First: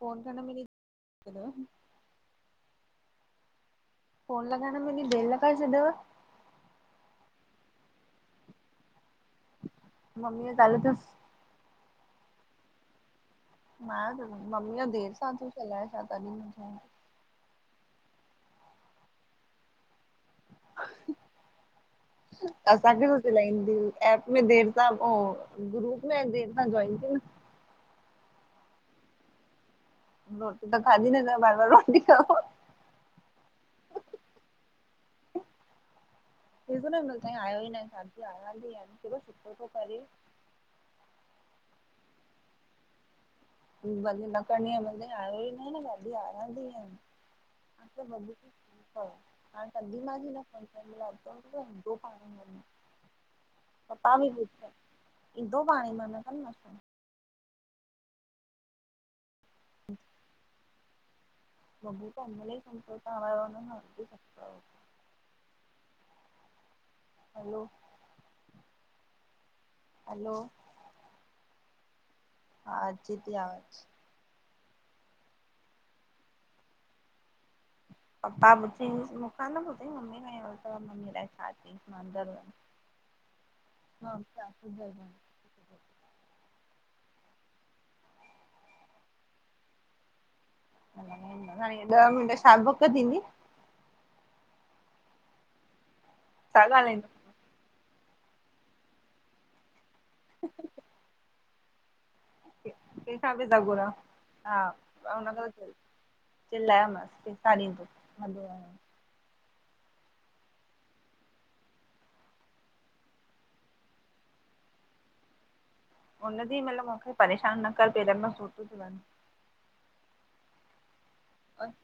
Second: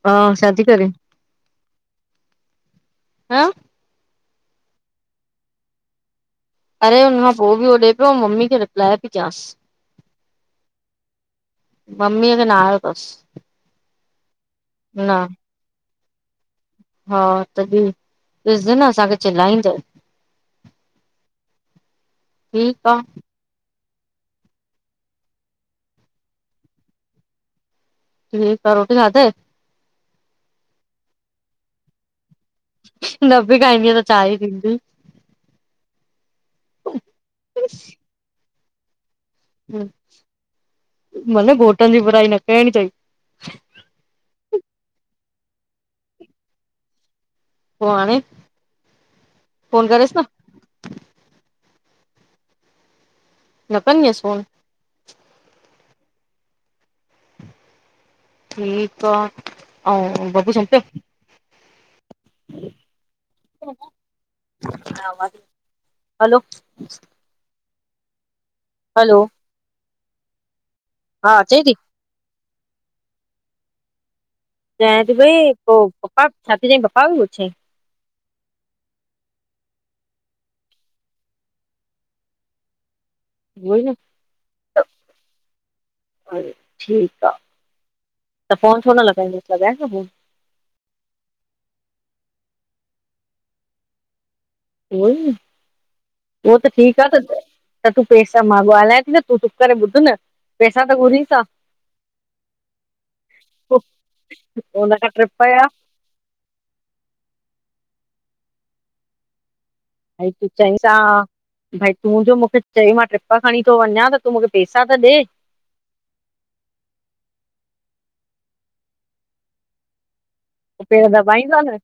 Phone ते हा न शादी मिली करे? तव? हं। फोन लॻाइण‌ में एॾी देरि लॻाए छॾयव। अड़े हुनखां पोइ बि हो ॾे पियो, मम्मी खे रिप्लाए पई कयांसि। मम्मीअ ॻाल्हि अथसि ममीअ खे ना आयो तस। मां मम्मीअ देरि सां थी चलाए छा तॾहिं म [unintelligible] हा तॾहिं, ॾिसजए न असांखे चिल्लाईंदई। ठीकु असां आ खे बि चिलाइंदी। एप में देर सां, हो ग्रुप में देर सां जोइन थी न। ठीकु आहे रोटी खाधे रोटी त खाधी न, छा बार बार रोटी खावां? न बी खाईंदीय त छा ई थींदीय? ॾिसो न अञ्या ताई आयो ई न आहे, आयो ई न आहे। हम्म भले घोटनि जी बुराई न करणी चाही ब पकणी आहे मतलब आयो ही न आहे न, साढी यारां थी वया आहिन। पो अ हाणे वधीक हाणे फोन कंॾी करेसि न मांस ई न। ो प न पता कंदीअसि बि फोन पुछ ईंदो पाणेही, मां न कंदी मांस फोन। ठीकु आहे, ऐं बबू सुमन पियो? बबू त होॾी मल ई सुम पियो, त्हां वया हुन ह सस्तयो ह हलो, हलो, हलो, हलो, हा अचेई थी? हा अचे ती हाणे। चये थी पई पो पपा छा थी चई पपा का बि पुछेई। पप्पा ॿुधी मूंखां न ॿुधईं मम्मी खां ही बुछई मम्मी अलाऐ छा चयईंस? मां अंदर हुयम। [inaudible] उई न। अरे ठीकु आ, त फोन छो न लॻाईंदसि लॻाए न फोन। हाणे ॾह मिंट छा बुक थींदी? उहो ई न, उह छा त ठीक आ ॻाल्हाईंदो त त तूं पैसा मां ॻाहाल्हाए थी न तूं चुप करे ॿुध न पैसा ता घुरयूं छा? क ख बिे जॻो न हा हुन खां उन ट्रिप खे जा च चिल्लायमांस, पैसा ॾिंन्दी ऐं तूं चईस आ भई तूं जो मूंखे चई मां ट्रिप खणी थो वञा त तूं मूंखे पैसा त ॾे हुन चयईं मतलबु मूंखे परेशानु न कर पैरा में सूर तो थियेटर हाणे। त पेर दॿाईस आ न।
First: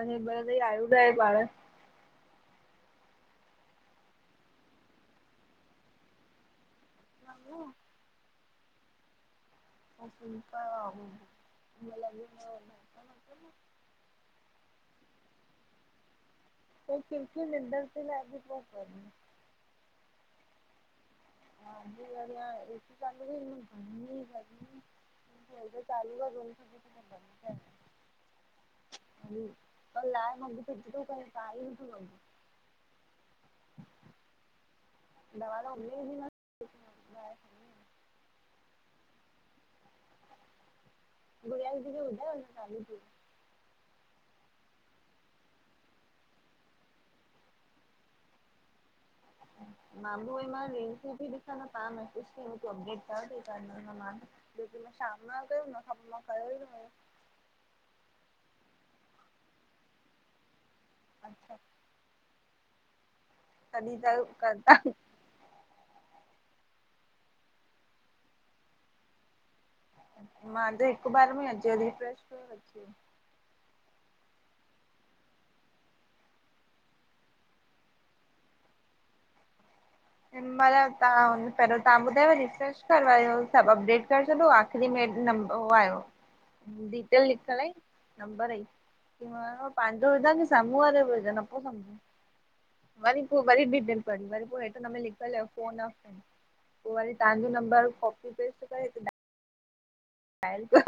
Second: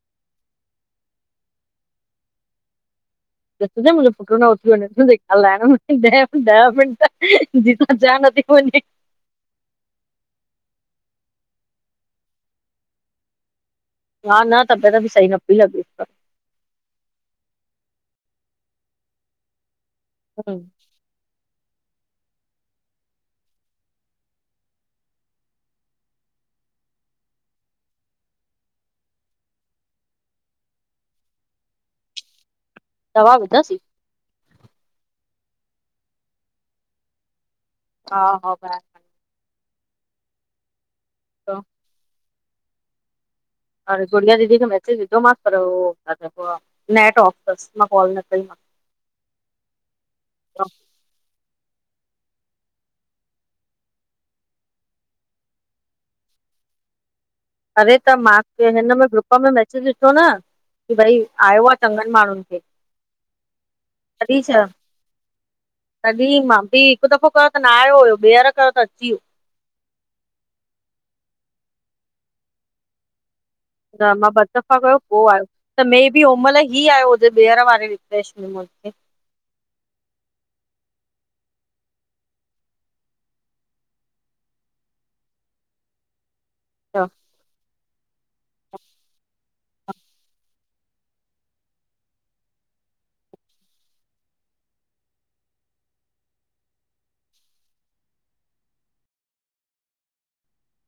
अञा हिन मेल ताईं आयो न आहे पाण ॾिस जए मुहिंजो पुट न उथी वञे। ॻाल्हाण में ही ॾह मिनट ॿार जीत ज नथी वञे। [unintelligible] हा न तबियत बि सही न पई लॻे पर त किरकिर निंढ ते ला बि बहुत वारी ह्म्म, ह एी गाल बि इ गमी ह [unintelligible] चालू र [unintelligible] ल आहे म बिी कु त करे त ई न तूंी [unintelligible] दवा हूंदसि? दवा त उली जी न [unintelligible] हा हा भा गुड़िया दीदी खे ॿुधायो अॼु चालू थी। हाणे गुड़िया दीदी खे मेसेज विधो मास पर हो छा चइबो आ नेट ऑफ तस, मां कॉल न कई मास। म बिू मांाल [unintelligible] बि ॾिस मू [unintelligible] लेकिन मां शाम न कयो हुन खां पोइ मां कयो ई न हुओ। अरे त मां हिन में ग्रुप में मैसेज ॾिठो न की भई अच्छा आयो आहे चङनि माण्हुनि खे। तॾी त तॾहिं कनि छा ता। तॾहिं मां भी हिकु दफ़ो कयो त न आयो हुयो ॿीहर कयो त अची वियो। मां त हिकु बार में अची वियो, रिफ्रेश कयो अची वियो। न मां ॿ दफ़ा कयो पोइ आयो। त मे बि हो महिल ही आहियो हुजे ॿीहर वारे रिफ्रेश में हिन महिल तव्हां पहिरों तव्हां ॿुधायो रिफ्रेश कर वरी सभु अपडेट करे छॾो उहो आयो त डिटेल लिखल आई नंबर ई, कि मां पंहिंजो विझा कि साम्हूं वारे बि विझा न पोइ समझ वरी पोइ वरी डिटेल भरी वरी पोइ हिन में लिखयलु हो फोन, पो वरी तांजो नंबर कॉपी पेस्ट करे डायल करो।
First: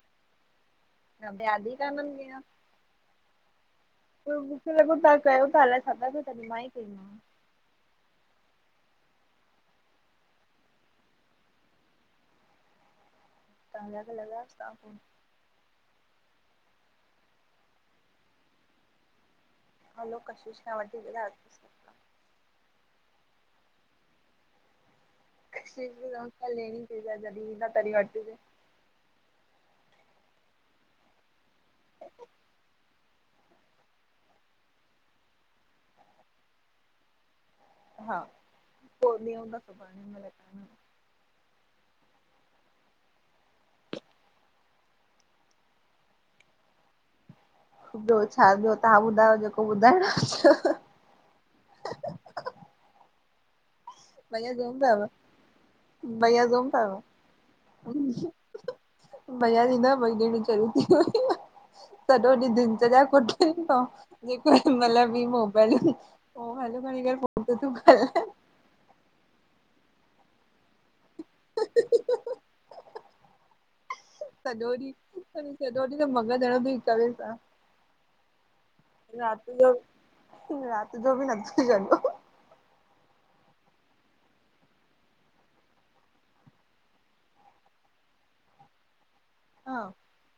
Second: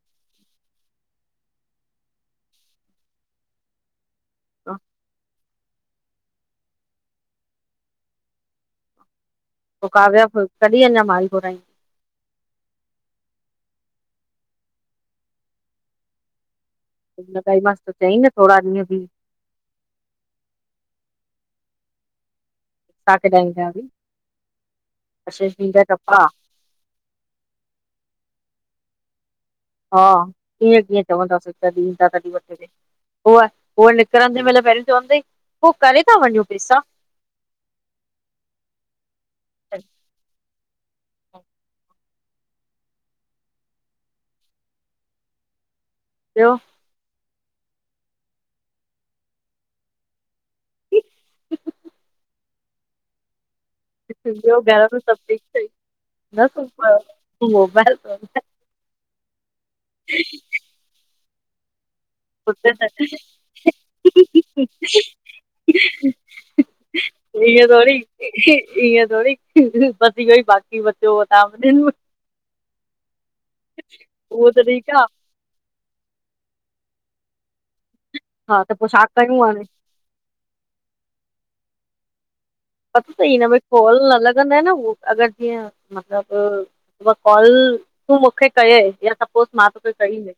ह वियाधी कानंदंदय [unintelligible] पोइ मूंखे लॻो तव्हां कयो था अलाए छा था कयो तॾी मां ई कईमांव। पोइ काव्या, कॾहिं अञा माल घुरायईं? तव्हांॻाखे लॻायोसिव्हांफ़ो [unintelligible] न लॻाई मांस त चयईं न थोरा ॾींहं बी। हलो कशिश खां वधीक रा छा कॾ जाी [unintelligible] टपा लेणी चइ जॾहिं न तरी वती ते [unintelligible] हा, इएं कीअं चवंदासीं तॾहिं ईंदा तॾहिं वठजे। उहा, उहा निकिरंदे महिल पहिरियों चवंदई, पोइ करे था वञूं पैसा? हा, पोइ ॾींहं हूंदा सुभाणे महिल ॿियो? ॿियो छा ॿियो तव्हां ॿुधायो जेको ॿुधाइणो आ। भईया ॿियो सुम घर में पयव? सभु ठीक थई भईया न सुम पयव? सुमपयो मोबाइल भईया जी न ॿई भेणयूं चरियूं थी वयूं। सॼो ॾींहुं दिनचर्या कुछ बि न, जेको महिल बि मोबाइल ह हलो कणिकर फ त ईअं तूं थोरी [unintelligible] ईअं थोरी, बस इहो ई बाक़ी बचो तां सॼो ॾींहं, सॼो ॾींहं त मगॼ हणो तई करे छा। हा त पोइ छा रात कयूं हाणे जो, रात जो बि नथी छॾो। पतो तई हिन में कॉल न लॻंदय न उह अॻरि जीअं मतिलबु उहा कॉल तूं मूंखे कय या सभु पो मां हा तोखे कई न,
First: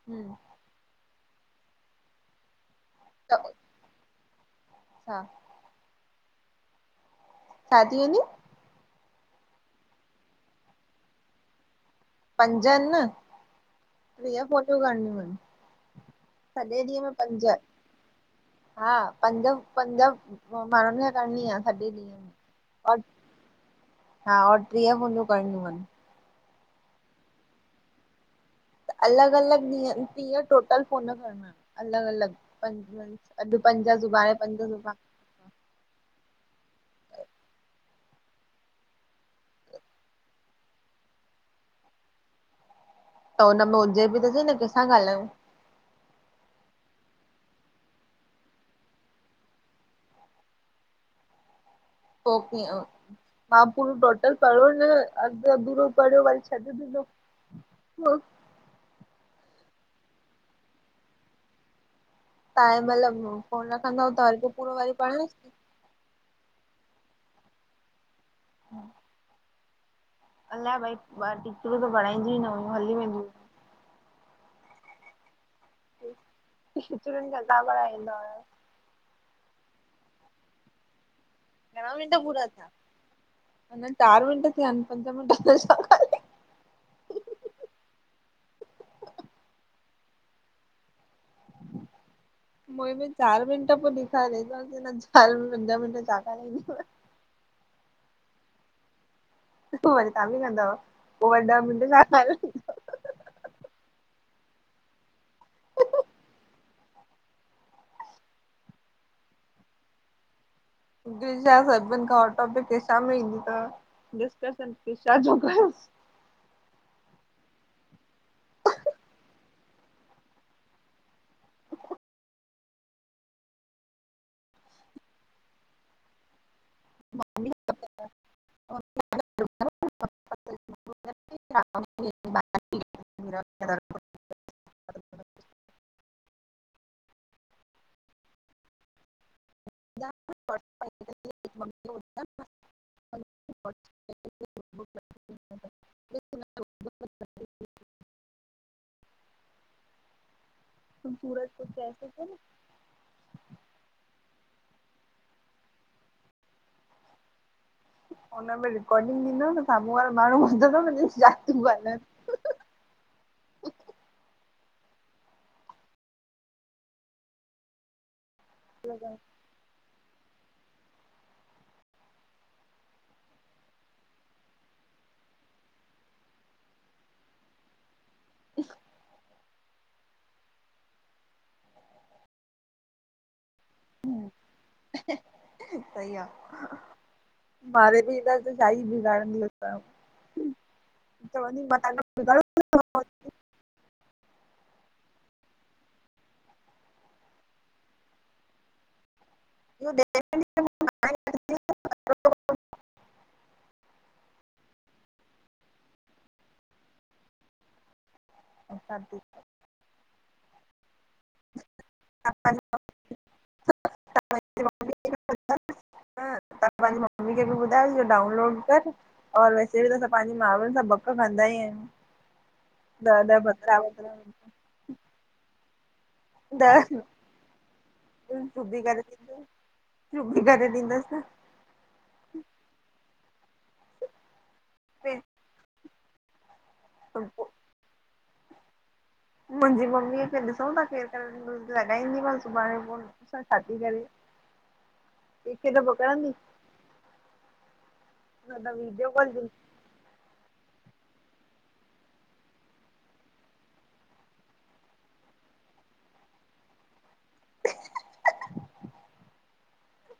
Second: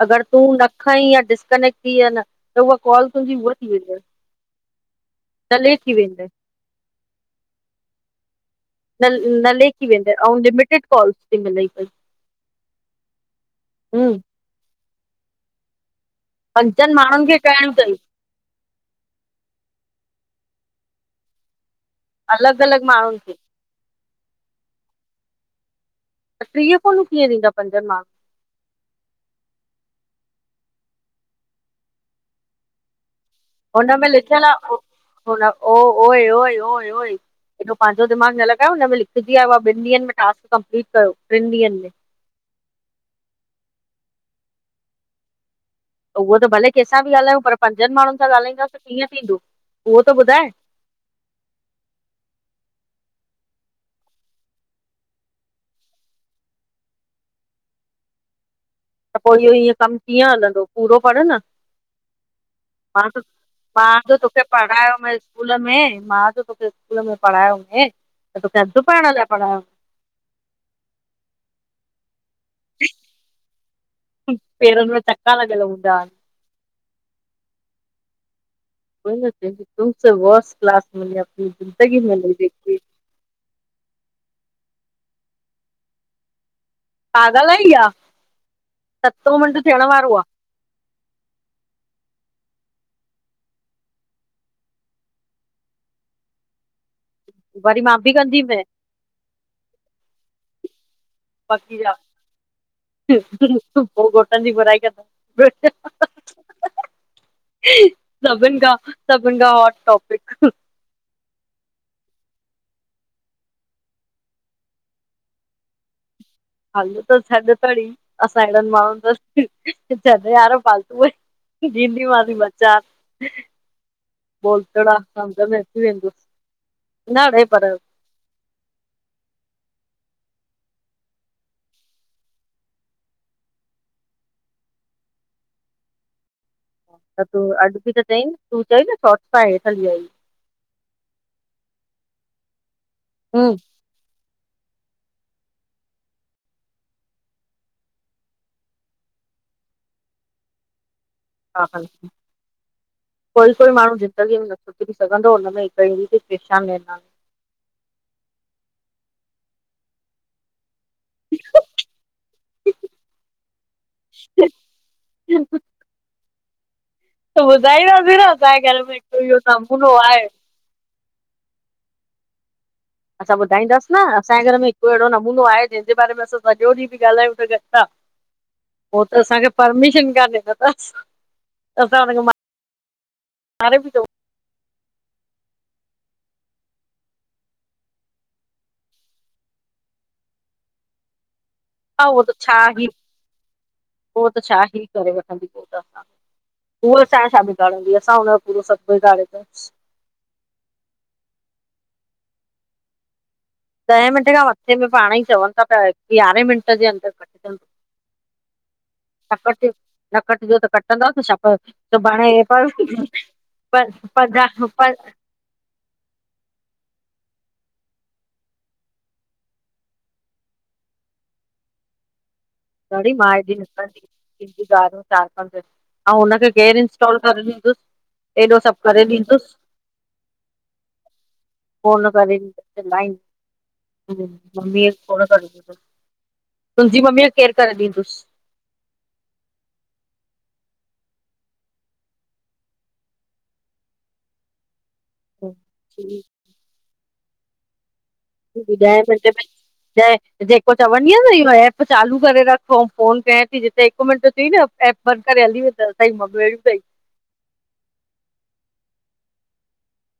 अॻरि हम्म तूं न खईं या डिस्कनेक्ट थीय न त उहा कॉल त तुंहिंजी उहा थी वेंदय, छा डलेट थी वेंदय। छा थी वेंदी? न लेख थी वेंदेव और लिमिटेड कॉलस ती मिलेई पई। पंज आहिनि न, हम्म वीह फ़ोनियूं करणियूं आहिनि। सॼे पंजनि ॾींहुं में माण्हुनि खे पंज। करणियूं अथई हा पंज पंज माण्हुनि खे करणी आ, सॼे ॾींहुं। अलॻि अलॻि माण्हुनि खे? हा और टीह फोनियूं करणियूं आहिनि। त टीह फोनू कीअं थींदा पंजन माण्हू त अलॻि अलॻि ॾींहं टीहं टोटल फोन करणा, अलॻि अलॻि पंज। अॼु पंज सुभाणे पंज सुभा बोला ओ ओए ओए ओए ओए एॾो पांजो दिमागु न लॻायो हुन में लिखजी आयो आ ॿिनि ॾींहंनि में टास्क कंपलीट कयो, टिन ॾींहंनि में। त हुन में हुजे बि त सही न कंहिंसा ॻाल्हायूं? त उहो त भले कंहिंसां बि ॻाल्हायूं पर पंजनि माण्हुनि सां ॻाल्हाईंदासीं त कीअं थींदो, उहो त ॿुधाए? पो कीय? मां पूरो टोटल पढ़ो न, अधु अधूरो पढ़यो वरी छॾे ॾिनो। वो त पो इहो इएं कमु कीअं हलंदो पूरो पढ़ न। तव्हां हिन मां त, महिल फोन मां रखंदव जो त वरी तोखे पोइ पूरो वरी पढ़ायो मय पढ़ांसि स्कूल में, मां त तोखे स्कूल में पढ़ायोमय, त तोखे थी अधु पढण लाइ पढ़ायो। अलाए भई ब टिचरूं त पढीईं दियूं ई न हुयूं। हली वेंदियूं हुयूं। पेरनि में चका लॻियलु हूंदा आ। टिचरुनि जा घबा ईंदा हुया। कोई न तुमसे वर्स क्लासस मेंने अपनी ज़िंदगी में नही देखी। अञां चारि मिंट थीया आहिनि पंज मिंट में छा ॻाल्हाय। पागाल आही छा, सतो मिंट थियणु वारो आ। [inaudible] मुंहिंमें चारि मिंट पो डेखारे चवासि हिन चारि पंज मिंट में छा ॻाल्हाईदव। वरी मां बि कंदीमै। वरी तव्हां बि कंदव, पो वरी ॾह बाक़ी मिंट जा छा ॻाल्हाईदव? पो घोटनि जी बुराई कंदम, ॿियो छा। सभिनि खां, सभिनि खां हॉट टॉपिक। ॿियो छा सभिनि खां हॉट टॉपिक हे छा में ईंदा, डिस्कशन बि छाजो कयो। हल त छॾ तड़ी, असां अहिड़नि माण्हुनि सां छॾ यार फालतू में भिंडीयूं, आलू ॿ चारि बोलतड़ा समझ मे अची वेंदूस, न भई मम्मी पर [unintelligible] [unintelligible] [unintelligible] त तूं अॼु बि त चई, तूं चई न सोट सां हेठि हली आई। हूं [unintelligible] [inaudible] त सूरज हा कुझ खनि कैसे थ [unintelligible] कोई कोई माण्हू ज़िंदगीअ में न सुधरी सघंदो हुन में हिकहिड़ी परेशान मेना हुनन में रिकोर्डिंग ॾिन साम्हूं वारा माण्हू त जातिय [unintelligible] छा तियू ॻालिहाइं। बक [unintelligible] त ॿुधाईंदासी न असाहांजे घर में ॻाल्हाइनि हिकु इहो नमूनो आहे। असां ॿुधाईंदासीं न असांजे घर में हिकु अहिड़ो नमूनो आहे जंहिंजे बारे में असांॼो ॾींहुं बि ॻाल्हायूं त गट आ। पोइ त असांखे। परमिशन काने त बस, असां पहिंजो, मारे बि पियो। ह, सही आहे। मारे बि ईंदा त शाही बिगाड़ंदी असांयो। चोंवदी मान हा, उहो त छा ही, उहो त छा ही करे वठंदी पोइ त असां। ऊअ असांजो छा बिगारंदी असां ऊन हुनयो पुरो सब बिगरिंदास। [inaudible] ॾहें मिनटे खां मथे में पाण ई चवनि था पिया। यारहें मिंट जे अंदर कटिजंदो। ऐं सादी [unintelligible] नकट, नकट जो त कटंदासि छा? त भाणे प प [unintelligible] ह [unintelligible] तव्हां पंहिंजी मम्मी खे बि ॿुधाइजहो डाउनलोड कर। और वैसे बि त असां पंहिंजी माण्हुनि सां बक कंदा ई आहियूं। न, न, भकरा वरा। [unintelligible] [unintelligible] ारहो चार पंज अऊं हुनखे केरु ॾह इंस्टॉल करे ॾींदुस? एॾो सिबी सभु करे ॾींदो ॾींदुस? रुबी करे ॾींदस न। कोन करे डींदस चिल्लाइन्दस मम्मीय खे फिर खोड़ करे डिनो। तुहिंजी मम्मीय खे केरु करे डी्दुस। मुहिंजी मम्मीअ खे ॾिसूं था केरु करे ॾीदुस लॻाईंदीमांस सुभाणे फोन ॾिसां छा थी करे। कैंखे त ॾींदुसि मोकलंदी। जय [unintelligible] जय। जेको चवंदी यन इहो एप चालू करे रख पो फोन कयाएं थी जिते हिक मिन्ट थी न। एप बंदि करे हली वेंदव हुतां जूं मम्यूं अहिॾियू तई।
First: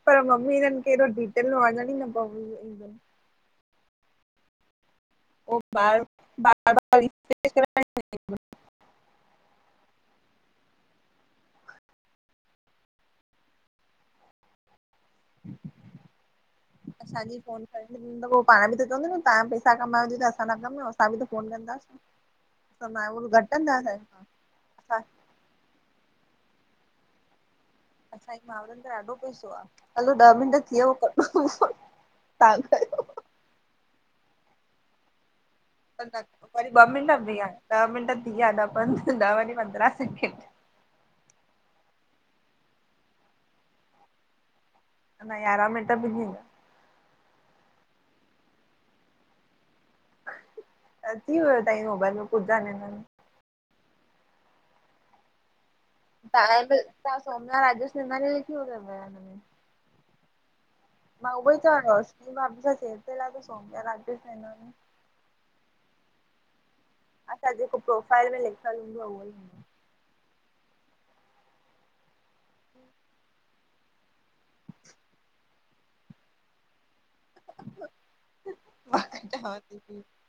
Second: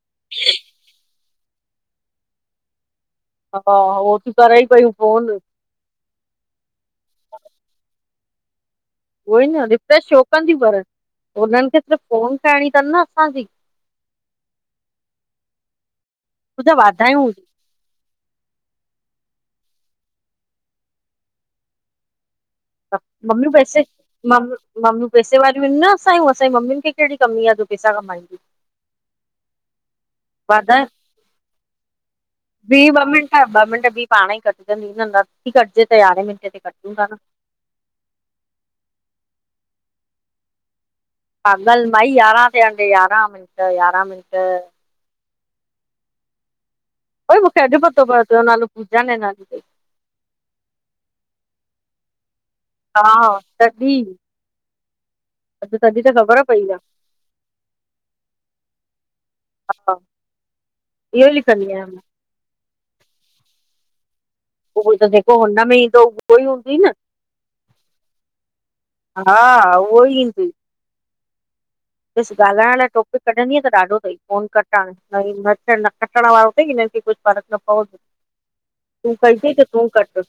पर मम्मी जन खे हेडो डिटेल में वन्यण ही न पवंदुन। हा, हा। हो तीइयू करई पयुं फोन। बार बार [unintelligible] उहो ई न रिफ्रेश छो कंदियूं पर हुनन्हन खे सिर्फ फोन करणी तन न असांजी। तुंहिंजा वाधायूं असांजी हुजे। फोन। तपो पाण बि त चवंदी न तव्हां पैसा कमायो थ्यूं त असां न कमायूं असां बि त फोन कंदासीं। असां मायूं मम्मीयूं पैसे घटंदासीं असां मम मम्मीयूं पैसे वारियूं ऐन न असांयू, असांऐ मम्मीयुन खे कहिड़ी कमी आ जो पैसा कमाईंदियूं असांजी माउरनि त ॾाढो पैसो आ। हलो ॾह मिंट थी वाधायूं वियव कडो् को तां कयो। हा ॿ मिंट भी पाण ई कटजंदी नथी कटिजे त यारहें मिंटे ते वरी ॿ कटयूं था मिंट न। बीह ॾह मिंट थी वया ॾह पंदर ॾह वञी पंद्रहां सेकेंड। पागल माई यारहां थ्या तई यारहां मिंट यारहां मिन्ट। याराम मट भी थींदा। भाई मुखे अज़ पतो पयो तुन्जो नालो पूजा नैनानी तई। अ थी वियो टाईम, मोबाइल जो। बुधा [unintelligible] हा, तॾहिं। [unintelligible] तहां अज आहे सोमनाथ राजस नेमानी लिख्यो तव हिन में। [unintelligible] हा [unintelligible] इहो मां ई उबई लिखंदी त आहियां मां रोस की बाबी सां सेर ते लाइ त सौमपिय ली न [unintelligible] उहो त जेको हुन में ईंदो, उहो ई हूंदी न। अच्छा जेको प्रोफाइल में लिखयल हूंदो आहे, उहो ई। हा उहो ही ईंदुई। [unintelligible] बस ॻाल्हाइण लाय टापिक कढंदीअ त ॾाढो थई, फोन कट हाणे [unintelligible] हे न कटण वारो थई, हिनन खे कुछ फर्क न पवंदुई, आहे मां तूं कई अथई चवां त तूं थी कट।